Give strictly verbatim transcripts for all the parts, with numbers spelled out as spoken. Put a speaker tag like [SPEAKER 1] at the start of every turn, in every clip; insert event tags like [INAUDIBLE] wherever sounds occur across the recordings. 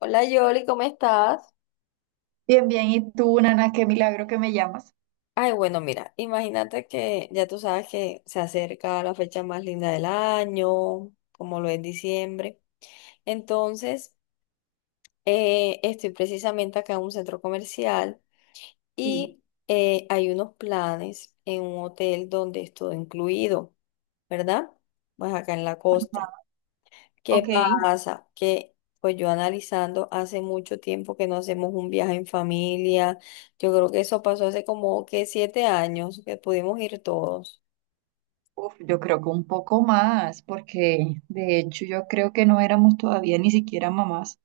[SPEAKER 1] Hola Yoli, ¿cómo estás?
[SPEAKER 2] Bien, bien. ¿Y tú, Nana? Qué milagro que me llamas.
[SPEAKER 1] Ay, bueno, mira, imagínate que ya tú sabes que se acerca la fecha más linda del año, como lo es diciembre. Entonces, eh, estoy precisamente acá en un centro comercial
[SPEAKER 2] Sí.
[SPEAKER 1] y eh, hay unos planes en un hotel donde es todo incluido, ¿verdad? Pues acá en la costa. ¿Qué
[SPEAKER 2] Ok.
[SPEAKER 1] pasa? Que pues yo analizando hace mucho tiempo que no hacemos un viaje en familia. Yo creo que eso pasó hace como que siete años que pudimos ir todos.
[SPEAKER 2] Uf, yo creo que un poco más, porque de hecho yo creo que no éramos todavía ni siquiera mamás.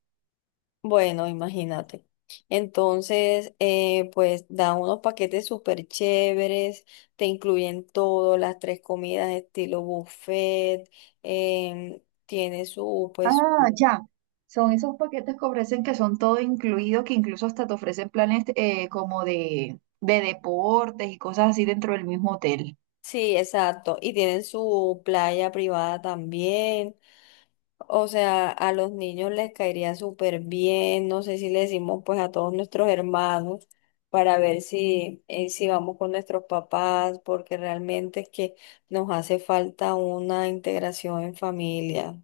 [SPEAKER 1] Bueno, imagínate. Entonces, eh, pues dan unos paquetes súper chéveres, te incluyen todo, las tres comidas estilo buffet, em, tiene su, pues,
[SPEAKER 2] Ah, ya. Son esos paquetes que ofrecen que son todo incluido, que incluso hasta te ofrecen planes eh, como de, de deportes y cosas así dentro del mismo hotel.
[SPEAKER 1] sí, exacto, y tienen su playa privada también. O sea, a los niños les caería súper bien, no sé si le decimos pues a todos nuestros hermanos para ver si, eh, si vamos con nuestros papás, porque realmente es que nos hace falta una integración en familia.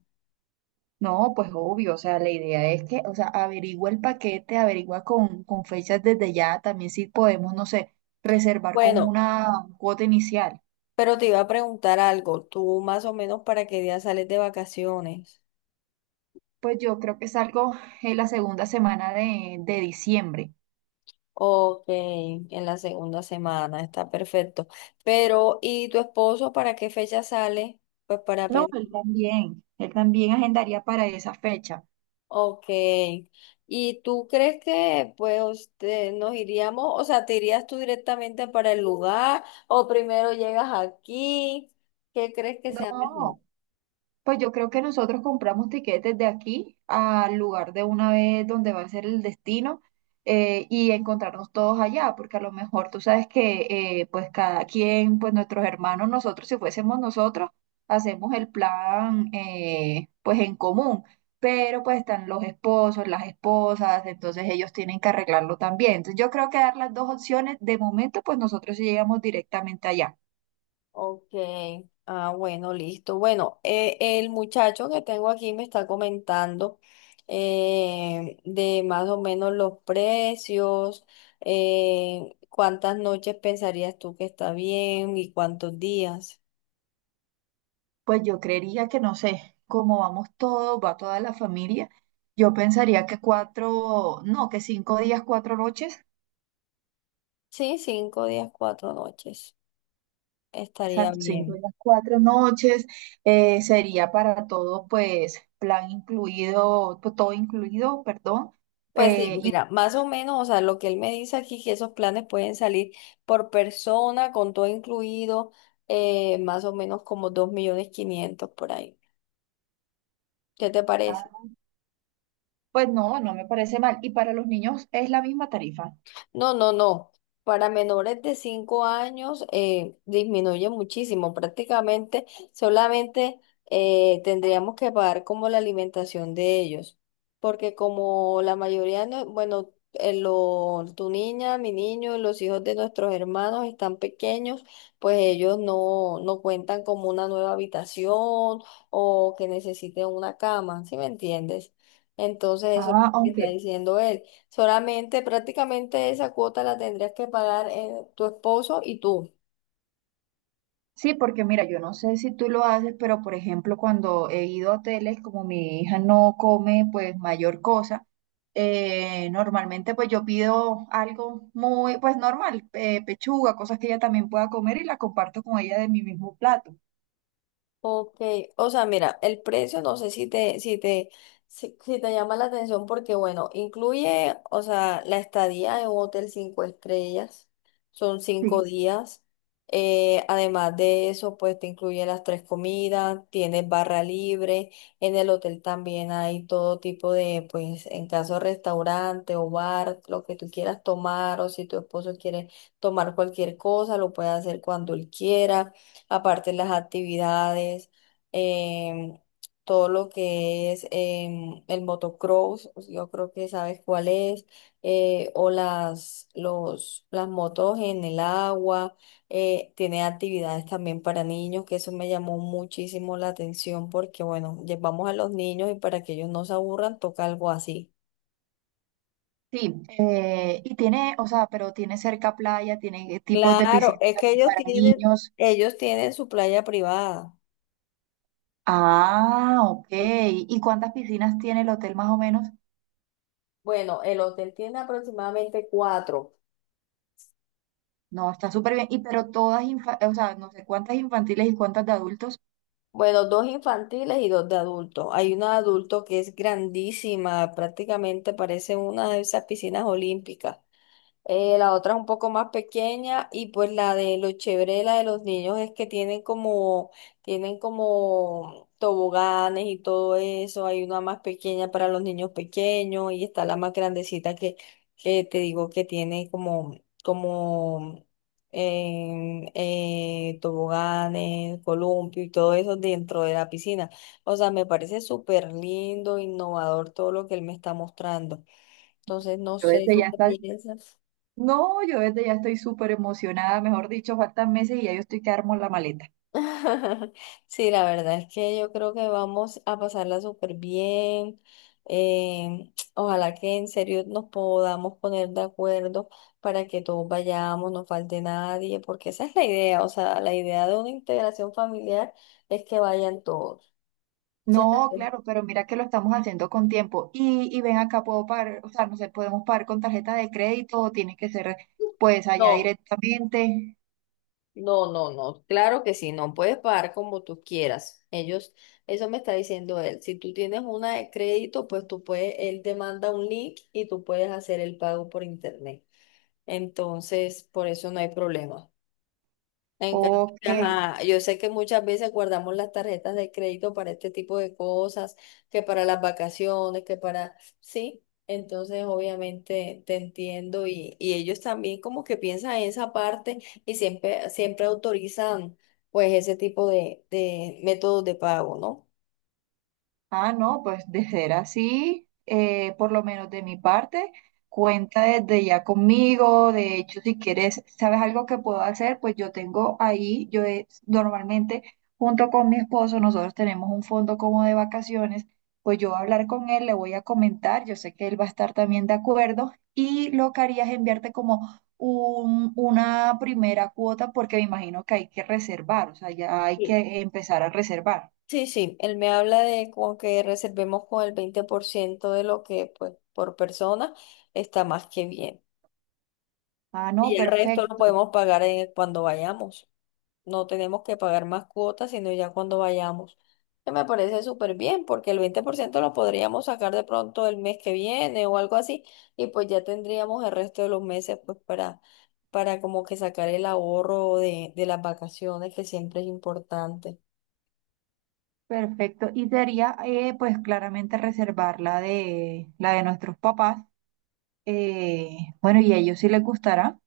[SPEAKER 2] No, pues obvio, o sea, la idea es que, o sea, averigua el paquete, averigua con, con fechas desde ya, también si podemos, no sé, reservar con
[SPEAKER 1] Bueno,
[SPEAKER 2] una cuota inicial.
[SPEAKER 1] pero te iba a preguntar algo, ¿tú más o menos para qué día sales de vacaciones?
[SPEAKER 2] Pues yo creo que salgo en la segunda semana de, de diciembre.
[SPEAKER 1] Ok, en la segunda semana, está perfecto. Pero, ¿y tu esposo para qué fecha sale? Pues para
[SPEAKER 2] No, él
[SPEAKER 1] pensar.
[SPEAKER 2] también, él también agendaría para esa fecha.
[SPEAKER 1] Ok. ¿Y tú crees que pues te- nos iríamos, o sea, te irías tú directamente para el lugar o primero llegas aquí? ¿Qué crees que sea mejor?
[SPEAKER 2] No, pues yo creo que nosotros compramos tiquetes de aquí al lugar de una vez donde va a ser el destino, eh, y encontrarnos todos allá, porque a lo mejor tú sabes que eh, pues cada quien, pues nuestros hermanos, nosotros, si fuésemos nosotros, hacemos el plan eh, pues en común, pero pues están los esposos, las esposas, entonces ellos tienen que arreglarlo también. Entonces yo creo que dar las dos opciones, de momento pues nosotros sí llegamos directamente allá.
[SPEAKER 1] Ok. Ah, bueno, listo. Bueno, eh, el muchacho que tengo aquí me está comentando eh, de más o menos los precios, eh, cuántas noches pensarías tú que está bien y cuántos días.
[SPEAKER 2] Pues yo creería que no sé, como vamos todos, va toda la familia, yo pensaría que cuatro, no, que cinco días, cuatro noches,
[SPEAKER 1] Sí, cinco días, cuatro noches. Estaría
[SPEAKER 2] exacto, cinco
[SPEAKER 1] bien.
[SPEAKER 2] días, cuatro noches, eh, sería para todo, pues, plan incluido, to- todo incluido, perdón,
[SPEAKER 1] Pues
[SPEAKER 2] eh,
[SPEAKER 1] sí,
[SPEAKER 2] y,
[SPEAKER 1] mira, más o menos, o sea, lo que él me dice aquí, que esos planes pueden salir por persona, con todo incluido, eh, más o menos como dos millones quinientos por ahí. ¿Qué te parece?
[SPEAKER 2] ah, pues no, no me parece mal, y para los niños es la misma tarifa,
[SPEAKER 1] No, no, no. Para menores de cinco años eh, disminuye muchísimo. Prácticamente solamente eh, tendríamos que pagar como la alimentación de ellos. Porque como la mayoría, no, bueno, eh, lo- tu niña, mi niño, los hijos de nuestros hermanos están pequeños, pues ellos no, no cuentan como una nueva habitación o que necesiten una cama, ¿sí me entiendes? Entonces eso es lo
[SPEAKER 2] ah,
[SPEAKER 1] que está
[SPEAKER 2] aunque
[SPEAKER 1] diciendo él. Solamente prácticamente esa cuota la tendrías que pagar eh, tu esposo y tú.
[SPEAKER 2] sí, porque mira, yo no sé si tú lo haces, pero por ejemplo, cuando he ido a hoteles, como mi hija no come, pues mayor cosa, eh, normalmente pues yo pido algo muy, pues normal, eh, pechuga, cosas que ella también pueda comer y la comparto con ella de mi mismo plato.
[SPEAKER 1] Ok, o sea, mira, el precio no sé si te, si te, si, si te llama la atención porque, bueno, incluye, o sea, la estadía en un hotel cinco estrellas, son cinco
[SPEAKER 2] Sí.
[SPEAKER 1] días. Eh, además de eso, pues te incluye las tres comidas, tienes barra libre, en el hotel también hay todo tipo de, pues, en caso de restaurante o bar, lo que tú quieras tomar, o si tu esposo quiere tomar cualquier cosa, lo puede hacer cuando él quiera. Aparte las actividades, em, todo lo que es em, el motocross, yo creo que sabes cuál es, eh, o las, los, las motos en el agua, eh, tiene actividades también para niños, que eso me llamó muchísimo la atención porque, bueno, llevamos a los niños y para que ellos no se aburran, toca algo así.
[SPEAKER 2] Sí, eh, y tiene, o sea, pero tiene cerca playa, tiene tipos de
[SPEAKER 1] Claro,
[SPEAKER 2] piscinas
[SPEAKER 1] es que
[SPEAKER 2] también
[SPEAKER 1] ellos
[SPEAKER 2] para
[SPEAKER 1] tienen,
[SPEAKER 2] niños.
[SPEAKER 1] ellos tienen su playa privada.
[SPEAKER 2] Ah, ok. ¿Y cuántas piscinas tiene el hotel más o menos?
[SPEAKER 1] Bueno, el hotel tiene aproximadamente cuatro.
[SPEAKER 2] No, está súper bien. Y pero todas, infa- o sea, no sé cuántas infantiles y cuántas de adultos.
[SPEAKER 1] Bueno, dos infantiles y dos de adultos. Hay una de adulto que es grandísima, prácticamente parece una de esas piscinas olímpicas. Eh, la otra es un poco más pequeña y pues la de lo chévere de la de los niños es que tienen como, tienen como toboganes y todo eso. Hay una más pequeña para los niños pequeños y está la más grandecita que, que te digo que tiene como, como em, eh, toboganes, columpio y todo eso dentro de la piscina. O sea, me parece súper lindo, innovador todo lo que él me está mostrando. Entonces, no
[SPEAKER 2] Yo
[SPEAKER 1] sé,
[SPEAKER 2] desde
[SPEAKER 1] ¿tú
[SPEAKER 2] ya
[SPEAKER 1] qué
[SPEAKER 2] está,
[SPEAKER 1] piensas?
[SPEAKER 2] no, yo desde ya estoy súper emocionada, mejor dicho, faltan meses y ya yo estoy que armo la maleta.
[SPEAKER 1] [LAUGHS] Sí, la verdad es que yo creo que vamos a pasarla súper bien. Eh, ojalá que en serio nos podamos poner de acuerdo para que todos vayamos, no falte nadie, porque esa es la idea. O sea, la idea de una integración familiar es que vayan todos, ¿cierto?
[SPEAKER 2] No, claro, pero mira que lo estamos haciendo con tiempo. Y, y ven acá, puedo pagar, o sea, no sé, podemos pagar con tarjeta de crédito o tiene que ser pues allá
[SPEAKER 1] No.
[SPEAKER 2] directamente.
[SPEAKER 1] No, no, no, claro que sí, no puedes pagar como tú quieras. Ellos, eso me está diciendo él. Si tú tienes una de crédito, pues tú puedes, él te manda un link y tú puedes hacer el pago por internet. Entonces, por eso no hay problema. En cambio,
[SPEAKER 2] Ok.
[SPEAKER 1] ajá, yo sé que muchas veces guardamos las tarjetas de crédito para este tipo de cosas, que para las vacaciones, que para, sí, entonces obviamente te entiendo y, y ellos también como que piensan en esa parte y siempre, siempre autorizan pues ese tipo de, de métodos de pago, ¿no?
[SPEAKER 2] Ah, no, pues de ser así, eh, por lo menos de mi parte, cuenta desde ya conmigo. De hecho, si quieres, ¿sabes algo que puedo hacer? Pues yo tengo ahí, yo he- normalmente junto con mi esposo, nosotros tenemos un fondo como de vacaciones. Pues yo voy a hablar con él, le voy a comentar, yo sé que él va a estar también de acuerdo y lo que haría es enviarte como un- una primera cuota porque me imagino que hay que reservar, o sea, ya hay
[SPEAKER 1] Sí.
[SPEAKER 2] que empezar a reservar.
[SPEAKER 1] Sí, sí, él me habla de como que reservemos con el veinte por ciento de lo que pues por persona está más que bien.
[SPEAKER 2] Ah, no,
[SPEAKER 1] Y el resto lo
[SPEAKER 2] perfecto.
[SPEAKER 1] podemos pagar eh, cuando vayamos. No tenemos que pagar más cuotas, sino ya cuando vayamos. Que me parece súper bien, porque el veinte por ciento lo podríamos sacar de pronto el mes que viene o algo así, y pues ya tendríamos el resto de los meses pues para, para como que sacar el ahorro de, de las vacaciones, que siempre es importante.
[SPEAKER 2] Perfecto. Y sería, eh, pues claramente reservar la de, la de nuestros papás. Eh, bueno, y a ellos sí les gustará.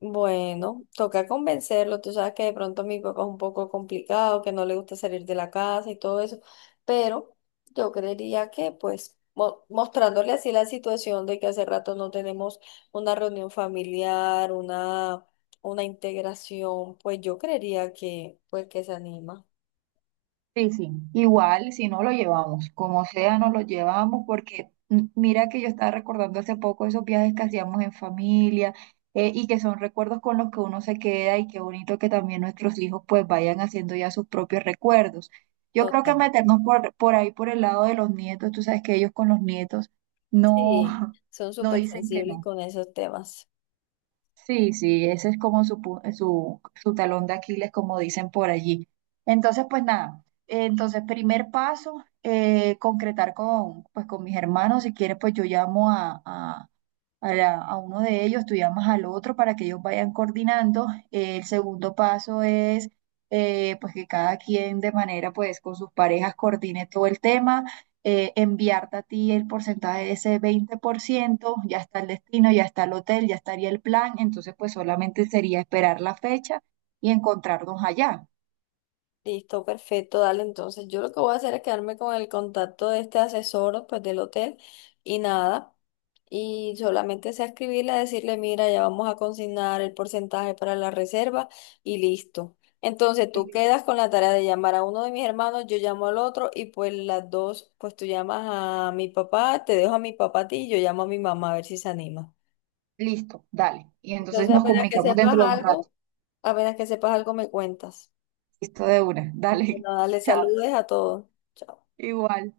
[SPEAKER 1] Bueno, toca convencerlo. Tú sabes que de pronto mi papá es un poco complicado, que no le gusta salir de la casa y todo eso, pero yo creería que pues mo- mostrándole así la situación de que hace rato no tenemos una reunión familiar, una, una integración, pues yo creería que pues que se anima.
[SPEAKER 2] Sí, sí. Igual, si no lo llevamos, como sea, no lo llevamos porque mm, mira que yo estaba recordando hace poco esos viajes que hacíamos en familia, eh, y que son recuerdos con los que uno se queda y qué bonito que también nuestros hijos pues vayan haciendo ya sus propios recuerdos. Yo creo que
[SPEAKER 1] Total.
[SPEAKER 2] meternos por, por ahí, por el lado de los nietos, tú sabes que ellos con los nietos no,
[SPEAKER 1] Sí,
[SPEAKER 2] [LAUGHS]
[SPEAKER 1] son
[SPEAKER 2] no
[SPEAKER 1] súper
[SPEAKER 2] dicen que
[SPEAKER 1] sensibles
[SPEAKER 2] no.
[SPEAKER 1] con esos temas.
[SPEAKER 2] Sí, sí, ese es como su, pu- su, su talón de Aquiles, como dicen por allí. Entonces, pues nada, entonces primer paso, eh, concretar con, pues, con mis hermanos, si quieres, pues yo llamo a, a- a, la- a uno de ellos, tú llamas al otro para que ellos vayan coordinando. Eh, el segundo paso es eh, pues que cada quien de manera pues con sus parejas coordine todo el tema, eh, enviarte a ti el porcentaje de ese veinte por ciento, ya está el destino, ya está el hotel, ya estaría el plan, entonces pues solamente sería esperar la fecha y encontrarnos allá.
[SPEAKER 1] Listo, perfecto, dale. Entonces, yo lo que voy a hacer es quedarme con el contacto de este asesor, pues del hotel y nada. Y solamente sea escribirle, decirle, mira, ya vamos a consignar el porcentaje para la reserva y listo. Entonces, tú
[SPEAKER 2] Sí.
[SPEAKER 1] quedas con la tarea de llamar a uno de mis hermanos, yo llamo al otro y pues las dos, pues tú llamas a mi papá, te dejo a mi papá a ti y yo llamo a mi mamá a ver si se anima.
[SPEAKER 2] Listo, dale. Y entonces
[SPEAKER 1] Entonces,
[SPEAKER 2] nos
[SPEAKER 1] apenas que
[SPEAKER 2] comunicamos
[SPEAKER 1] sepas
[SPEAKER 2] dentro de un rato.
[SPEAKER 1] algo, apenas que sepas algo me cuentas.
[SPEAKER 2] Listo de una,
[SPEAKER 1] Y que
[SPEAKER 2] dale.
[SPEAKER 1] nada, le
[SPEAKER 2] [LAUGHS] Chao.
[SPEAKER 1] saludes a todos. Chao.
[SPEAKER 2] Igual.